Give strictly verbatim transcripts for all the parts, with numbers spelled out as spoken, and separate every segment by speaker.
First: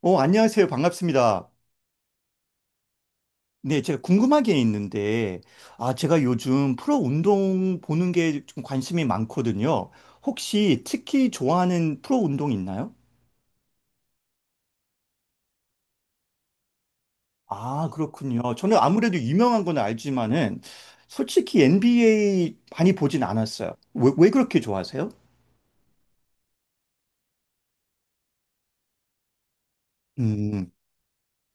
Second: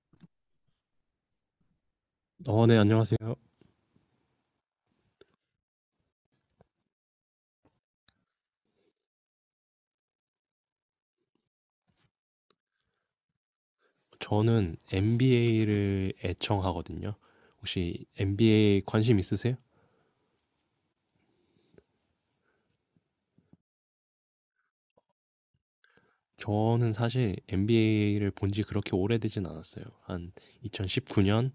Speaker 1: 어, 안녕하세요. 반갑습니다.
Speaker 2: 어, 네, 안녕하세요.
Speaker 1: 네, 제가 궁금한 게 있는데, 아, 제가 요즘 프로 운동 보는 게 좀 관심이 많거든요. 혹시 특히 좋아하는 프로 운동 있나요?
Speaker 2: 저는 엔비에이를 애청하거든요.
Speaker 1: 아,
Speaker 2: 혹시
Speaker 1: 그렇군요. 저는
Speaker 2: 엔비에이
Speaker 1: 아무래도
Speaker 2: 관심 있으세요?
Speaker 1: 유명한 건 알지만은, 솔직히 엔비에이 많이 보진 않았어요. 왜, 왜 그렇게 좋아하세요?
Speaker 2: 저는 사실 엔비에이를 본지 그렇게 오래되진 않았어요. 한
Speaker 1: 음.
Speaker 2: 이천십구 년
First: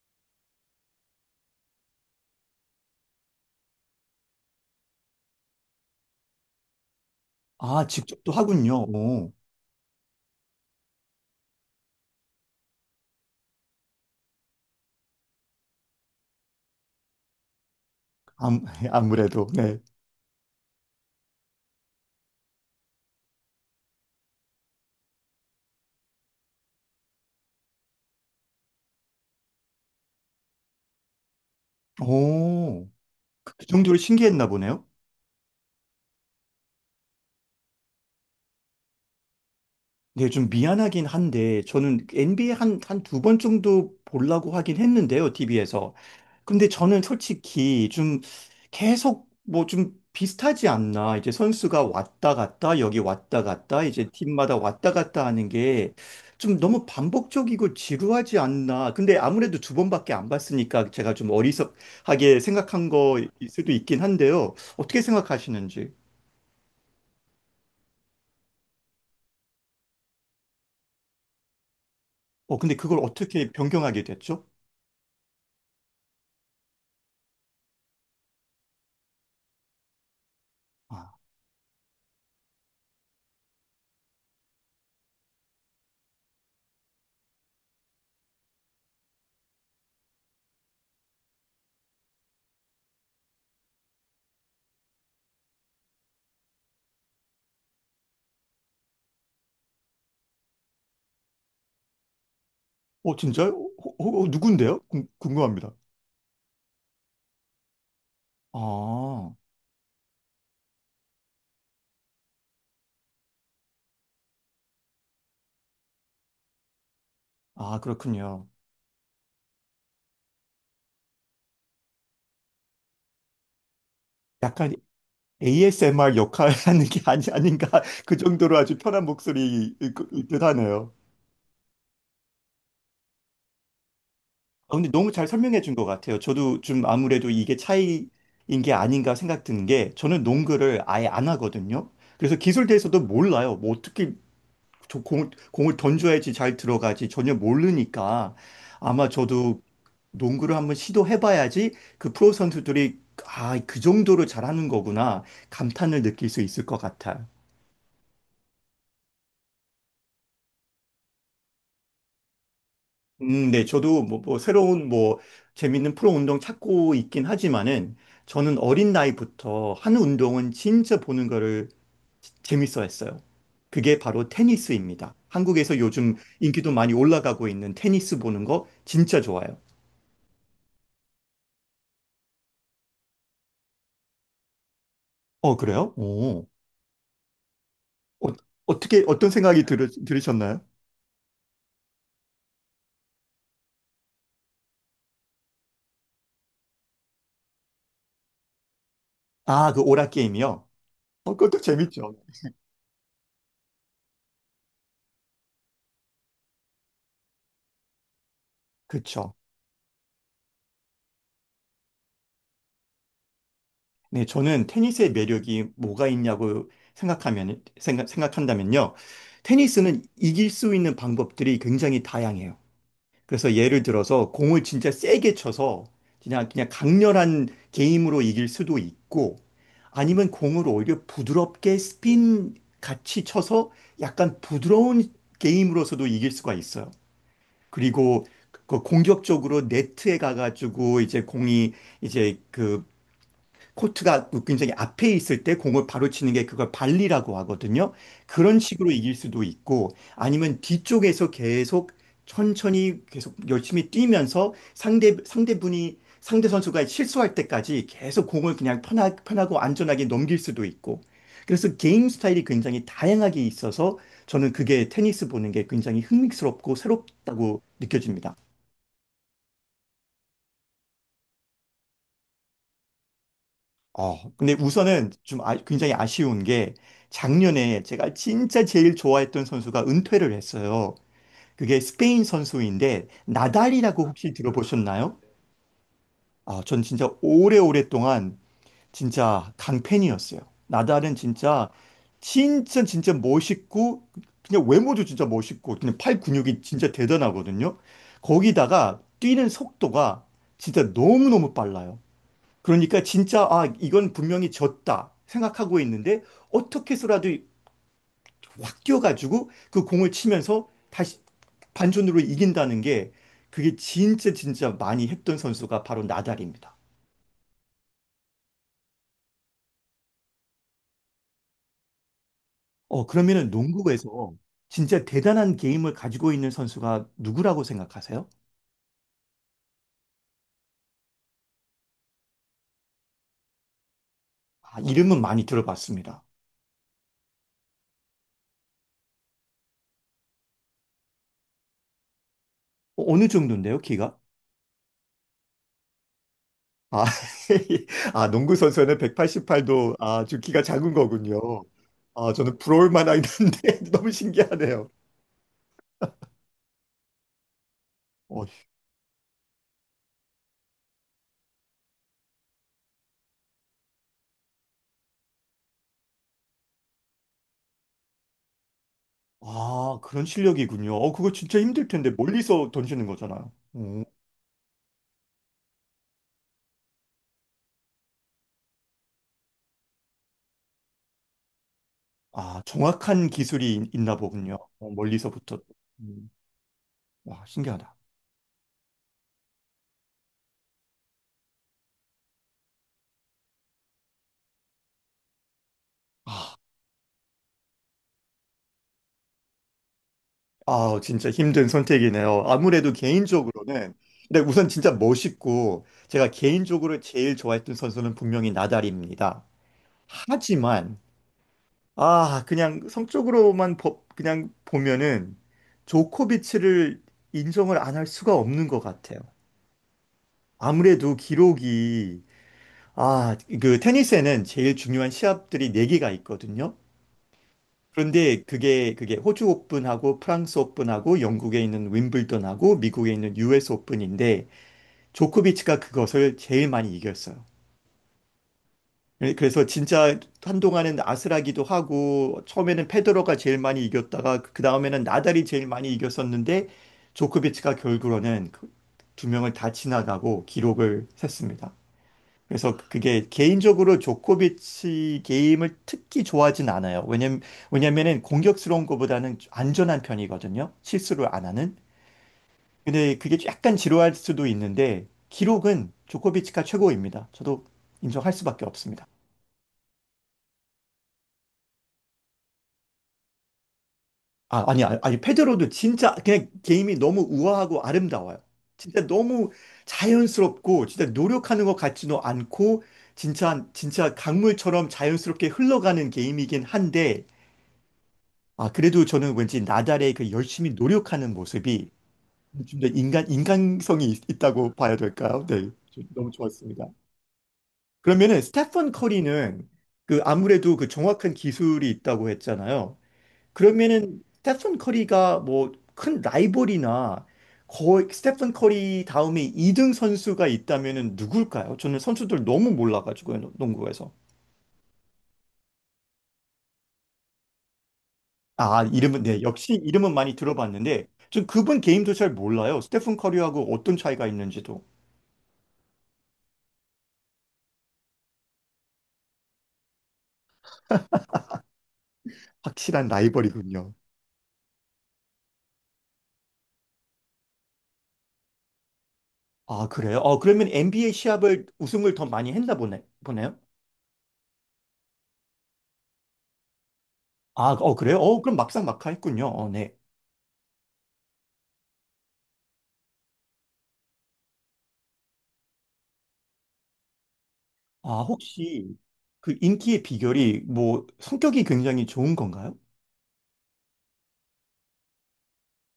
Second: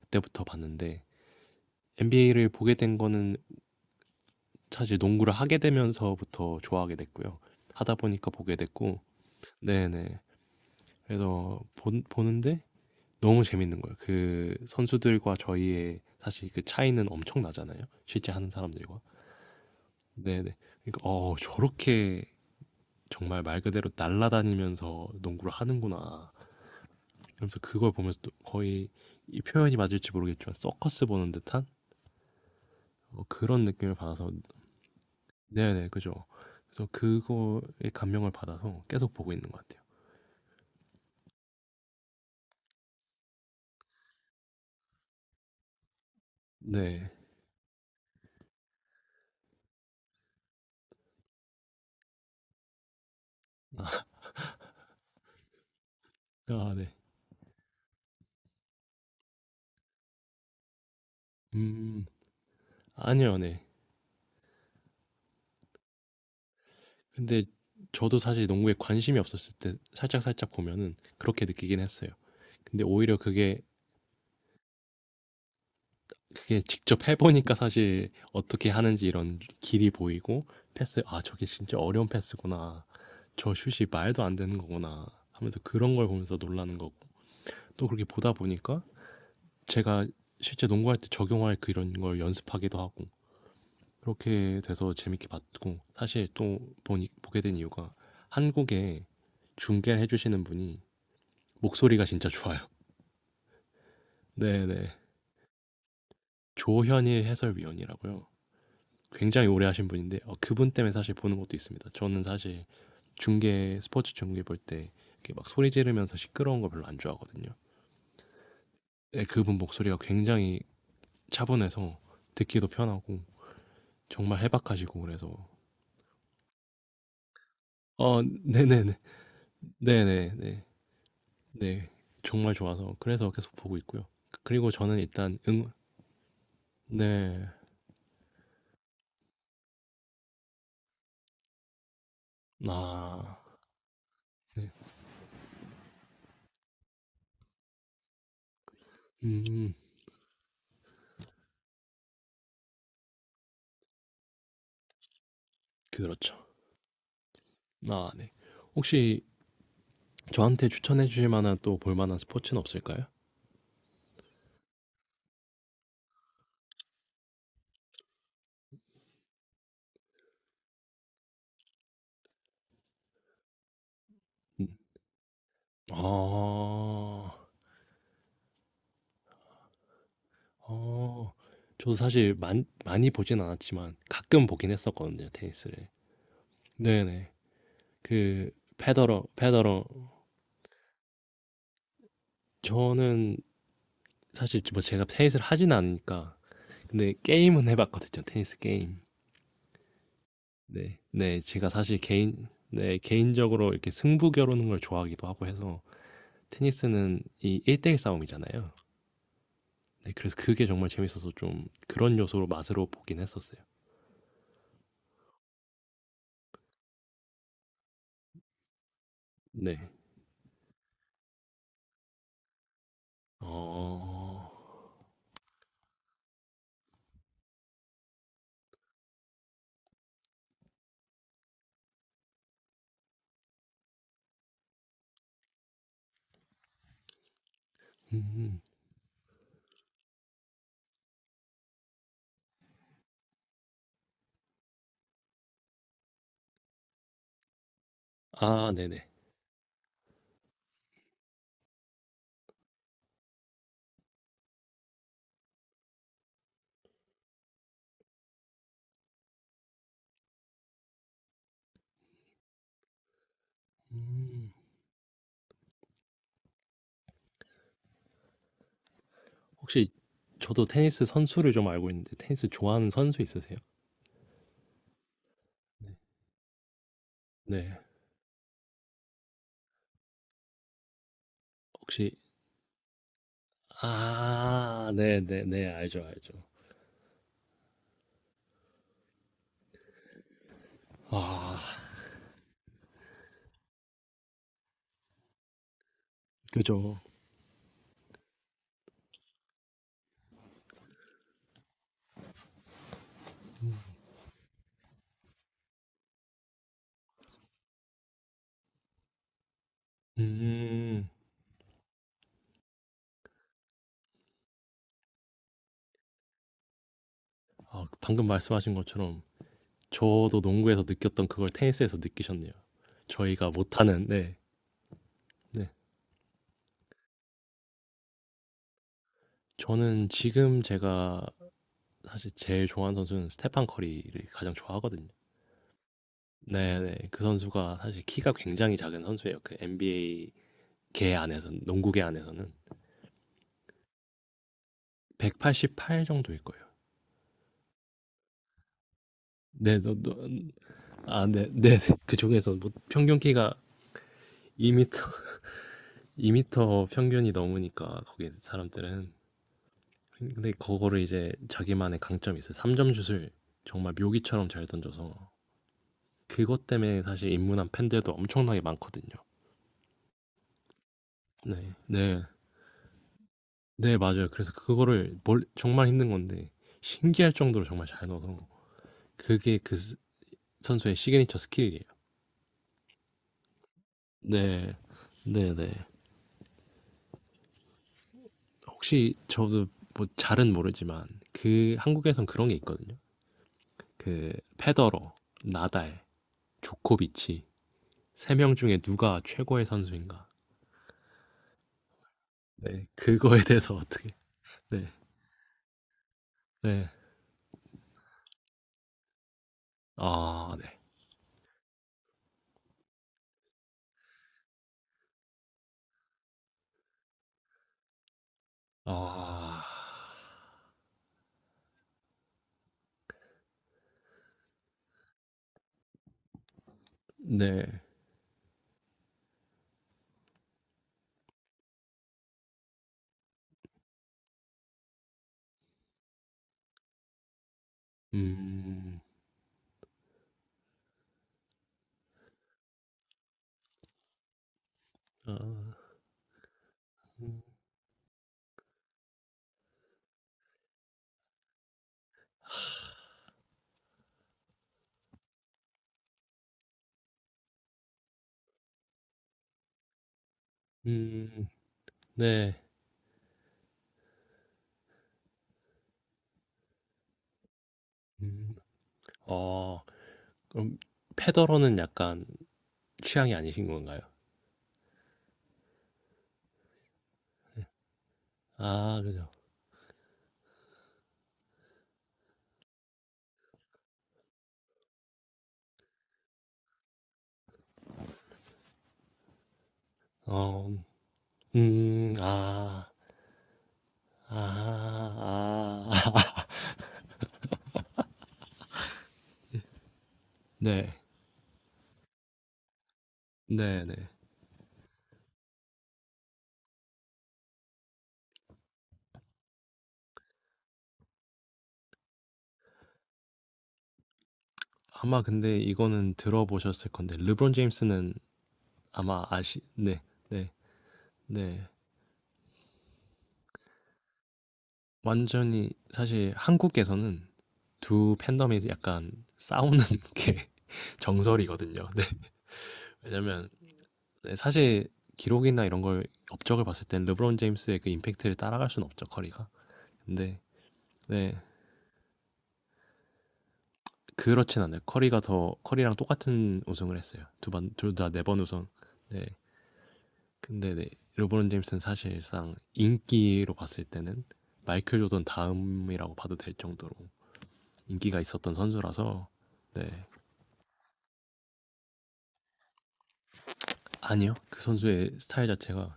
Speaker 2: 그때부터 봤는데 엔비에이를 보게 된 거는 사실 농구를 하게 되면서부터 좋아하게 됐고요.
Speaker 1: 아,
Speaker 2: 하다 보니까
Speaker 1: 직접도
Speaker 2: 보게
Speaker 1: 하군요.
Speaker 2: 됐고,
Speaker 1: 오,
Speaker 2: 네네. 그래서 본- 보는데 너무 재밌는 거예요. 그 선수들과 저희의 사실 그 차이는 엄청 나잖아요. 실제
Speaker 1: 아,
Speaker 2: 하는 사람들과.
Speaker 1: 아무래도, 네.
Speaker 2: 네네. 그러니까 어 저렇게 정말 말 그대로 날아다니면서 농구를 하는구나. 그러면서 그걸 보면서 또 거의 이 표현이 맞을지 모르겠지만 서커스 보는 듯한
Speaker 1: 오,
Speaker 2: 어, 그런
Speaker 1: 그
Speaker 2: 느낌을
Speaker 1: 정도로
Speaker 2: 받아서
Speaker 1: 신기했나 보네요.
Speaker 2: 네네 그죠. 그래서 그거에 감명을 받아서 계속 보고 있는 것 같아요.
Speaker 1: 네, 좀 미안하긴 한데, 저는 엔비에이 한, 한 두 번 정도 보려고 하긴 했는데요, 티비에서. 근데 저는
Speaker 2: 네.
Speaker 1: 솔직히 좀 계속 뭐 좀 비슷하지 않나. 이제 선수가 왔다 갔다, 여기 왔다 갔다, 이제 팀마다 왔다 갔다 하는 게 좀
Speaker 2: 아,
Speaker 1: 너무
Speaker 2: 네.
Speaker 1: 반복적이고 지루하지 않나. 근데 아무래도 두 번밖에 안 봤으니까 제가 좀
Speaker 2: 음
Speaker 1: 어리석하게 생각한
Speaker 2: 아니요,
Speaker 1: 거일
Speaker 2: 네.
Speaker 1: 수도 있긴 한데요. 어떻게 생각하시는지.
Speaker 2: 근데 저도 사실 농구에 관심이 없었을 때 살짝 살짝 보면은 그렇게 느끼긴 했어요.
Speaker 1: 어, 근데
Speaker 2: 근데
Speaker 1: 그걸
Speaker 2: 오히려
Speaker 1: 어떻게
Speaker 2: 그게
Speaker 1: 변경하게 됐죠?
Speaker 2: 그게 직접 해보니까 사실 어떻게 하는지 이런 길이 보이고 패스,
Speaker 1: 아.
Speaker 2: 아, 저게 진짜 어려운 패스구나. 저 슛이 말도 안 되는 거구나. 하면서 그런 걸 보면서 놀라는 거고. 또 그렇게 보다 보니까 제가 실제 농구할 때 적용할 그런 걸 연습하기도 하고. 그렇게 돼서 재밌게 봤고. 사실 또 보니, 보게 된 이유가 한국에 중계를 해주시는 분이 목소리가 진짜 좋아요.
Speaker 1: 어, 진짜요? 어, 어, 어, 누군데요?
Speaker 2: 네네.
Speaker 1: 궁, 궁금합니다.
Speaker 2: 조현일 해설위원이라고요.
Speaker 1: 아,
Speaker 2: 굉장히 오래 하신 분인데 어, 그분 때문에 사실 보는 것도 있습니다. 저는 사실 중계 스포츠 중계 볼 때 이렇게 막 소리 지르면서 시끄러운 거 별로 안 좋아하거든요.
Speaker 1: 아, 그렇군요.
Speaker 2: 네, 그분 목소리가 굉장히 차분해서 듣기도 편하고 정말
Speaker 1: 약간
Speaker 2: 해박하시고 그래서
Speaker 1: 에이에스엠알 역할 하는 게 아니, 아닌가. 그
Speaker 2: 어
Speaker 1: 정도로 아주
Speaker 2: 네네네
Speaker 1: 편한 목소리일 것-
Speaker 2: 네네네
Speaker 1: 일듯
Speaker 2: 네
Speaker 1: 하네요.
Speaker 2: 네, 정말 좋아서 그래서 계속 보고 있고요. 그리고
Speaker 1: 아, 근데
Speaker 2: 저는
Speaker 1: 너무 잘
Speaker 2: 일단
Speaker 1: 설명해 준 것 같아요. 저도 좀 아무래도
Speaker 2: 응네아네음
Speaker 1: 이게 차이인 게 아닌가 생각 드는 게 저는 농구를 아예 안 하거든요. 그래서 기술에 대해서도 몰라요. 뭐 어떻게 저 공, 공을 던져야지 잘 들어가지 전혀 모르니까 아마 저도 농구를 한번 시도해봐야지 그 프로 선수들이 아, 그 정도로 잘하는 거구나 감탄을 느낄
Speaker 2: 그렇죠
Speaker 1: 수 있을 것 같아요.
Speaker 2: 아네 혹시 저한테 추천해 주실 만한 또 볼 만한 스포츠는 없을까요?
Speaker 1: 음, 네, 저도 뭐, 뭐 새로운 뭐 재밌는 프로 운동 찾고 있긴 하지만은 저는 어린 나이부터 한 운동은 진짜 보는 거를 재밌어 했어요. 그게 바로
Speaker 2: 음,
Speaker 1: 테니스입니다. 한국에서 요즘 인기도 많이
Speaker 2: 아.
Speaker 1: 올라가고 있는 테니스 보는 거 진짜 좋아요.
Speaker 2: 어. 저도 사실 많 많이 보진 않았지만 가끔 보긴 했었거든요,
Speaker 1: 어,
Speaker 2: 테니스를.
Speaker 1: 그래요? 오.
Speaker 2: 네네.
Speaker 1: 어,
Speaker 2: 그
Speaker 1: 어떻게
Speaker 2: 페더러
Speaker 1: 어떤 생각이
Speaker 2: 페더러
Speaker 1: 들, 들으셨나요?
Speaker 2: 저는 사실 뭐 제가 테니스를 하진 않으니까 근데 게임은 해 봤거든요, 테니스 게임.
Speaker 1: 아, 그 오락 게임이요?
Speaker 2: 네.
Speaker 1: 어,
Speaker 2: 네.
Speaker 1: 그것도
Speaker 2: 제가 사실
Speaker 1: 재밌죠.
Speaker 2: 개인 네, 개인적으로 이렇게 승부 겨루는 걸 좋아하기도 하고 해서 테니스는 이 일 대일 싸움이잖아요.
Speaker 1: 그쵸.
Speaker 2: 네, 그래서 그게 정말 재밌어서 좀 그런 요소로 맛으로 보긴 했었어요.
Speaker 1: 네, 저는 테니스의 매력이 뭐가 있냐고 생각하면, 생각, 생각한다면요.
Speaker 2: 네.
Speaker 1: 테니스는 이길 수 있는 방법들이 굉장히 다양해요. 그래서 예를 들어서 공을
Speaker 2: 어.
Speaker 1: 진짜 세게 쳐서 그냥, 그냥 강렬한 게임으로 이길 수도 있고 아니면 공을 오히려 부드럽게 스핀 같이 쳐서 약간 부드러운 게임으로서도 이길 수가 있어요. 그리고
Speaker 2: 음.
Speaker 1: 그 공격적으로 네트에 가가지고 이제 공이 이제 그 코트가 굉장히 앞에 있을 때 공을 바로 치는 게 그걸 발리라고 하거든요. 그런
Speaker 2: 아,
Speaker 1: 식으로
Speaker 2: 네네.
Speaker 1: 이길 수도 있고 아니면 뒤쪽에서 계속 천천히 계속 열심히 뛰면서 상대 상대분이 상대 선수가 실수할 때까지 계속 공을 그냥 편하, 편하고 안전하게 넘길 수도 있고 그래서 게임 스타일이 굉장히 다양하게 있어서 저는
Speaker 2: 음.
Speaker 1: 그게 테니스 보는 게 굉장히 흥미스럽고 새롭다고 느껴집니다.
Speaker 2: 혹시 저도 테니스 선수를 좀 알고 있는데 테니스 좋아하는 선수 있으세요?
Speaker 1: 어, 근데 우선은 좀 아- 굉장히
Speaker 2: 네.
Speaker 1: 아쉬운 게
Speaker 2: 네.
Speaker 1: 작년에 제가 진짜 제일 좋아했던 선수가 은퇴를 했어요. 그게
Speaker 2: 혹시
Speaker 1: 스페인 선수인데 나달이라고 혹시
Speaker 2: 아,
Speaker 1: 들어보셨나요?
Speaker 2: 네네네. 알죠, 알죠.
Speaker 1: 아, 전 진짜 오래오랫동안 진짜 강팬이었어요. 나달은
Speaker 2: 아.
Speaker 1: 진짜 진짜 진짜 멋있고 그냥 외모도 진짜 멋있고 그냥 팔 근육이 진짜
Speaker 2: 그죠.
Speaker 1: 대단하거든요. 거기다가 뛰는 속도가 진짜 너무너무 빨라요. 그러니까 진짜 아 이건 분명히 졌다 생각하고 있는데 어떻게 해서라도 확 뛰어가지고 그 공을 치면서
Speaker 2: 음.
Speaker 1: 다시 반전으로 이긴다는 게 그게 진짜 진짜 많이 했던 선수가 바로 나달입니다.
Speaker 2: 아, 방금 말씀하신 것처럼 저도 농구에서 느꼈던 그걸 테니스에서 느끼셨네요.
Speaker 1: 어 그러면은
Speaker 2: 저희가 못하는
Speaker 1: 농구에서
Speaker 2: 네.
Speaker 1: 진짜 대단한
Speaker 2: 네.
Speaker 1: 게임을 가지고 있는 선수가 누구라고 생각하세요?
Speaker 2: 저는 지금 제가 사실 제일 좋아하는 선수는 스테판 커리를 가장
Speaker 1: 아,
Speaker 2: 좋아하거든요.
Speaker 1: 이름은 많이 들어봤습니다.
Speaker 2: 네네. 그 선수가 사실 키가 굉장히 작은 선수예요. 그 엔비에이 개 안에서 농구계 안에서는
Speaker 1: 어, 어느 정도인데요, 키가?
Speaker 2: 백팔십팔 정도일 거예요.
Speaker 1: 아, 아, 농구 선수는
Speaker 2: 네, 너,
Speaker 1: 백팔십팔도
Speaker 2: 너,
Speaker 1: 아주 키가 작은
Speaker 2: 아,
Speaker 1: 거군요.
Speaker 2: 네, 네. 네. 그
Speaker 1: 아,
Speaker 2: 중에서
Speaker 1: 저는
Speaker 2: 뭐
Speaker 1: 부러울
Speaker 2: 평균
Speaker 1: 만하긴
Speaker 2: 키가
Speaker 1: 한데 너무 신기하네요.
Speaker 2: 이 미터, 이 미터 평균이 넘으니까 거기
Speaker 1: 어,
Speaker 2: 사람들은 근데 그거를 이제 자기만의 강점이 있어요. 삼 점 슛을 정말 묘기처럼 잘 던져서 그것 때문에 사실 입문한 팬들도 엄청나게 많거든요.
Speaker 1: 아, 그런 실력이군요. 어, 그거 진짜
Speaker 2: 네,
Speaker 1: 힘들 텐데
Speaker 2: 네,
Speaker 1: 멀리서 던지는 거잖아요.
Speaker 2: 네,
Speaker 1: 음,
Speaker 2: 맞아요. 그래서 그거를 멀- 정말 힘든 건데 신기할 정도로 정말 잘 넣어서 그게 그 선수의 시그니처 스킬이에요.
Speaker 1: 아, 정확한 기술이 있- 있나 보군요.
Speaker 2: 네.
Speaker 1: 어, 멀리서부터.
Speaker 2: 네네.
Speaker 1: 음, 와, 신기하다.
Speaker 2: 혹시 저도 뭐 잘은 모르지만 그 한국에선 그런 게 있거든요. 그 페더러, 나달, 조코비치 세명 중에 누가 최고의 선수인가?
Speaker 1: 아, 진짜 힘든 선택이네요.
Speaker 2: 네.
Speaker 1: 아무래도
Speaker 2: 그거에 대해서
Speaker 1: 개인적으로는
Speaker 2: 어떻게?
Speaker 1: 근데 우선
Speaker 2: 네.
Speaker 1: 진짜 멋있고 제가
Speaker 2: 네.
Speaker 1: 개인적으로 제일 좋아했던 선수는 분명히 나달입니다.
Speaker 2: 아, 네.
Speaker 1: 하지만 아, 그냥 성적으로만 보- 그냥 보면은 조코비치를 인정을 안 할 수가 없는 것 같아요.
Speaker 2: 아.
Speaker 1: 아무래도 기록이 아, 그 테니스에는 제일 중요한 시합들이 네 개가 있거든요.
Speaker 2: 네.
Speaker 1: 그런데 그게 그게 호주 오픈하고 프랑스 오픈하고 영국에 있는 윈블던하고 미국에 있는 유에스 오픈인데 조코비치가 그것을 제일 많이 이겼어요.
Speaker 2: 음.
Speaker 1: 예, 그래서 진짜 한동안은 아슬하기도 하고 처음에는 페데러가 제일 많이 이겼다가 그 그 다음에는
Speaker 2: 아.
Speaker 1: 나달이 제일 많이 이겼었는데
Speaker 2: 음.
Speaker 1: 조코비치가 결국으로는 그두 명을 다 지나가고 기록을 셌습니다. 그래서 그게 개인적으로 조코비치 게임을 특히 좋아하진 않아요. 왜냐면 왜냐면은 공격스러운 것보다는 안전한 편이거든요. 실수를 안
Speaker 2: 음.
Speaker 1: 하는.
Speaker 2: 네.
Speaker 1: 근데 그게 약간 지루할 수도 있는데 기록은 조코비치가 최고입니다. 저도 인정할
Speaker 2: 음.
Speaker 1: 수밖에 없습니다.
Speaker 2: 어. 그럼 페더러는 약간 취향이 아니신 건가요?
Speaker 1: 아, 아니, 아니, 아니, 페드로도 진짜 그냥 게임이 너무 우아하고 아름다워요.
Speaker 2: 아,
Speaker 1: 진짜
Speaker 2: 그죠.
Speaker 1: 너무 자연스럽고, 진짜 노력하는 것 같지도 않고, 진짜, 진짜 강물처럼 자연스럽게 흘러가는 게임이긴 한데, 아, 그래도 저는 왠지 나달의 그 열심히
Speaker 2: 어,
Speaker 1: 노력하는 모습이
Speaker 2: 음.
Speaker 1: 좀 더
Speaker 2: 아.
Speaker 1: 인간, 인간성이
Speaker 2: 아.
Speaker 1: 있, 다고 봐야 될까요? 네. 저- 너무
Speaker 2: 아.
Speaker 1: 좋았습니다. 그러면은, 스테판 커리는 그 아무래도 그
Speaker 2: 네.
Speaker 1: 정확한 기술이 있다고 했잖아요.
Speaker 2: 네네.
Speaker 1: 그러면은 스테픈 커리가 뭐 큰 라이벌이나 거의 스테픈 커리 다음에 이등 선수가 있다면은 누굴까요? 저는 선수들 너무 몰라가지고요, 농구에서.
Speaker 2: 아마 근데 이거는 들어보셨을 건데 르브론 제임스는
Speaker 1: 아, 이름은,
Speaker 2: 아마
Speaker 1: 네,
Speaker 2: 아시
Speaker 1: 역시
Speaker 2: 네.
Speaker 1: 이름은 많이
Speaker 2: 네.
Speaker 1: 들어봤는데, 전
Speaker 2: 네.
Speaker 1: 그분 게임도 잘 몰라요. 스테픈 커리하고 어떤 차이가 있는지도.
Speaker 2: 완전히 사실 한국에서는 두 팬덤이 약간 싸우는 게 정설이거든요. 네.
Speaker 1: 확실한
Speaker 2: 왜냐면
Speaker 1: 라이벌이군요.
Speaker 2: 네 사실 기록이나 이런 걸 업적을 봤을 땐 르브론 제임스의 그 임팩트를 따라갈 수는 없죠, 커리가.
Speaker 1: 아, 그래요? 어,
Speaker 2: 근데
Speaker 1: 그러면 엔비에이
Speaker 2: 네.
Speaker 1: 시합을 우승을 더 많이 했나 보네, 보네요?
Speaker 2: 그렇진 않아요. 커리가 더 커리랑 똑같은 우승을 했어요. 두
Speaker 1: 아,
Speaker 2: 번,
Speaker 1: 어,
Speaker 2: 둘 다
Speaker 1: 그래요?
Speaker 2: 네
Speaker 1: 어,
Speaker 2: 번
Speaker 1: 그럼
Speaker 2: 우승.
Speaker 1: 막상 막하
Speaker 2: 네.
Speaker 1: 했군요. 어, 네.
Speaker 2: 근데 네, 르브론 제임스는 사실상 인기로 봤을 때는 마이클 조던 다음이라고 봐도 될 정도로 인기가
Speaker 1: 아,
Speaker 2: 있었던
Speaker 1: 혹시
Speaker 2: 선수라서
Speaker 1: 그
Speaker 2: 네.
Speaker 1: 인기의 비결이 뭐 성격이 굉장히 좋은 건가요?
Speaker 2: 아니요. 그 선수의 스타일 자체가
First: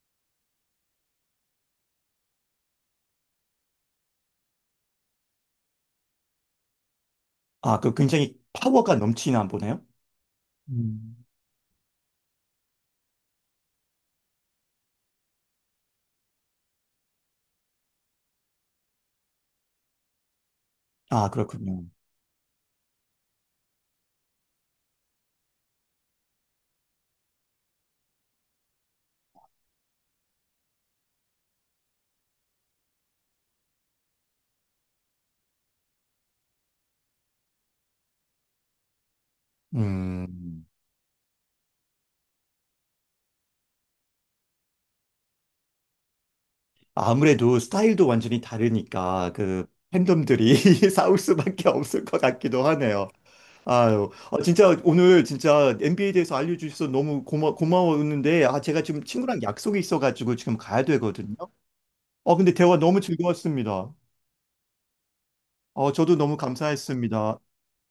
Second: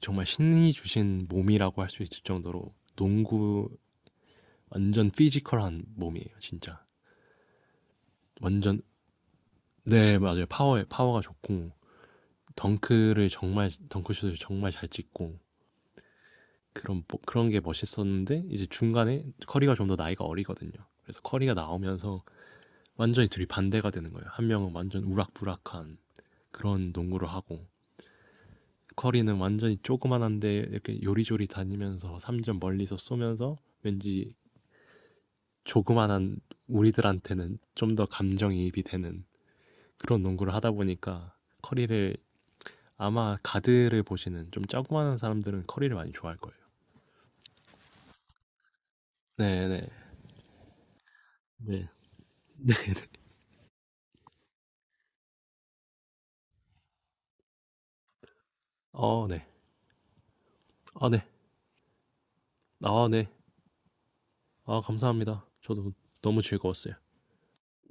Speaker 2: 정말 신이 주신 몸이라고 할 수 있을 정도로 농구 완전 피지컬한 몸이에요, 진짜.
Speaker 1: 아, 그 굉장히
Speaker 2: 완전
Speaker 1: 파워가 넘치나 보네요?
Speaker 2: 네, 맞아요. 파워에
Speaker 1: 음.
Speaker 2: 파워가 좋고 덩크를 정말 덩크슛을 정말 잘 찍고 그런 뭐- 그런 게 멋있었는데 이제 중간에 커리가 좀 더 나이가 어리거든요. 그래서
Speaker 1: 아,
Speaker 2: 커리가
Speaker 1: 그렇군요.
Speaker 2: 나오면서 완전히 둘이 반대가 되는 거예요. 한 명은 완전 우락부락한 그런 농구를 하고 커리는 완전히 조그만한데 이렇게 요리조리 다니면서 삼점 멀리서 쏘면서 왠지 조그만한 우리들한테는 좀 더 감정이입이 되는 그런 농구를
Speaker 1: 음.
Speaker 2: 하다 보니까 커리를 아마 가드를 보시는 좀 조그만한 사람들은 커리를 많이 좋아할 거예요.
Speaker 1: 아무래도 스타일도 완전히 다르니까 그
Speaker 2: 네네.
Speaker 1: 팬덤들이 싸울 수밖에
Speaker 2: 네.
Speaker 1: 없을 것 같기도 하네요. 아유, 어, 진짜 오늘 진짜 엔비에이에 대해서 알려주셔서 너무 고마, 고마웠는데, 아, 제가 지금
Speaker 2: 어,
Speaker 1: 친구랑
Speaker 2: 네.
Speaker 1: 약속이 있어가지고 지금 가야
Speaker 2: 아, 네.
Speaker 1: 되거든요. 어, 근데 대화 너무
Speaker 2: 아, 네.
Speaker 1: 즐거웠습니다.
Speaker 2: 아, 감사합니다.
Speaker 1: 어,
Speaker 2: 저도
Speaker 1: 저도 너무
Speaker 2: 너무 즐거웠어요.
Speaker 1: 감사했습니다.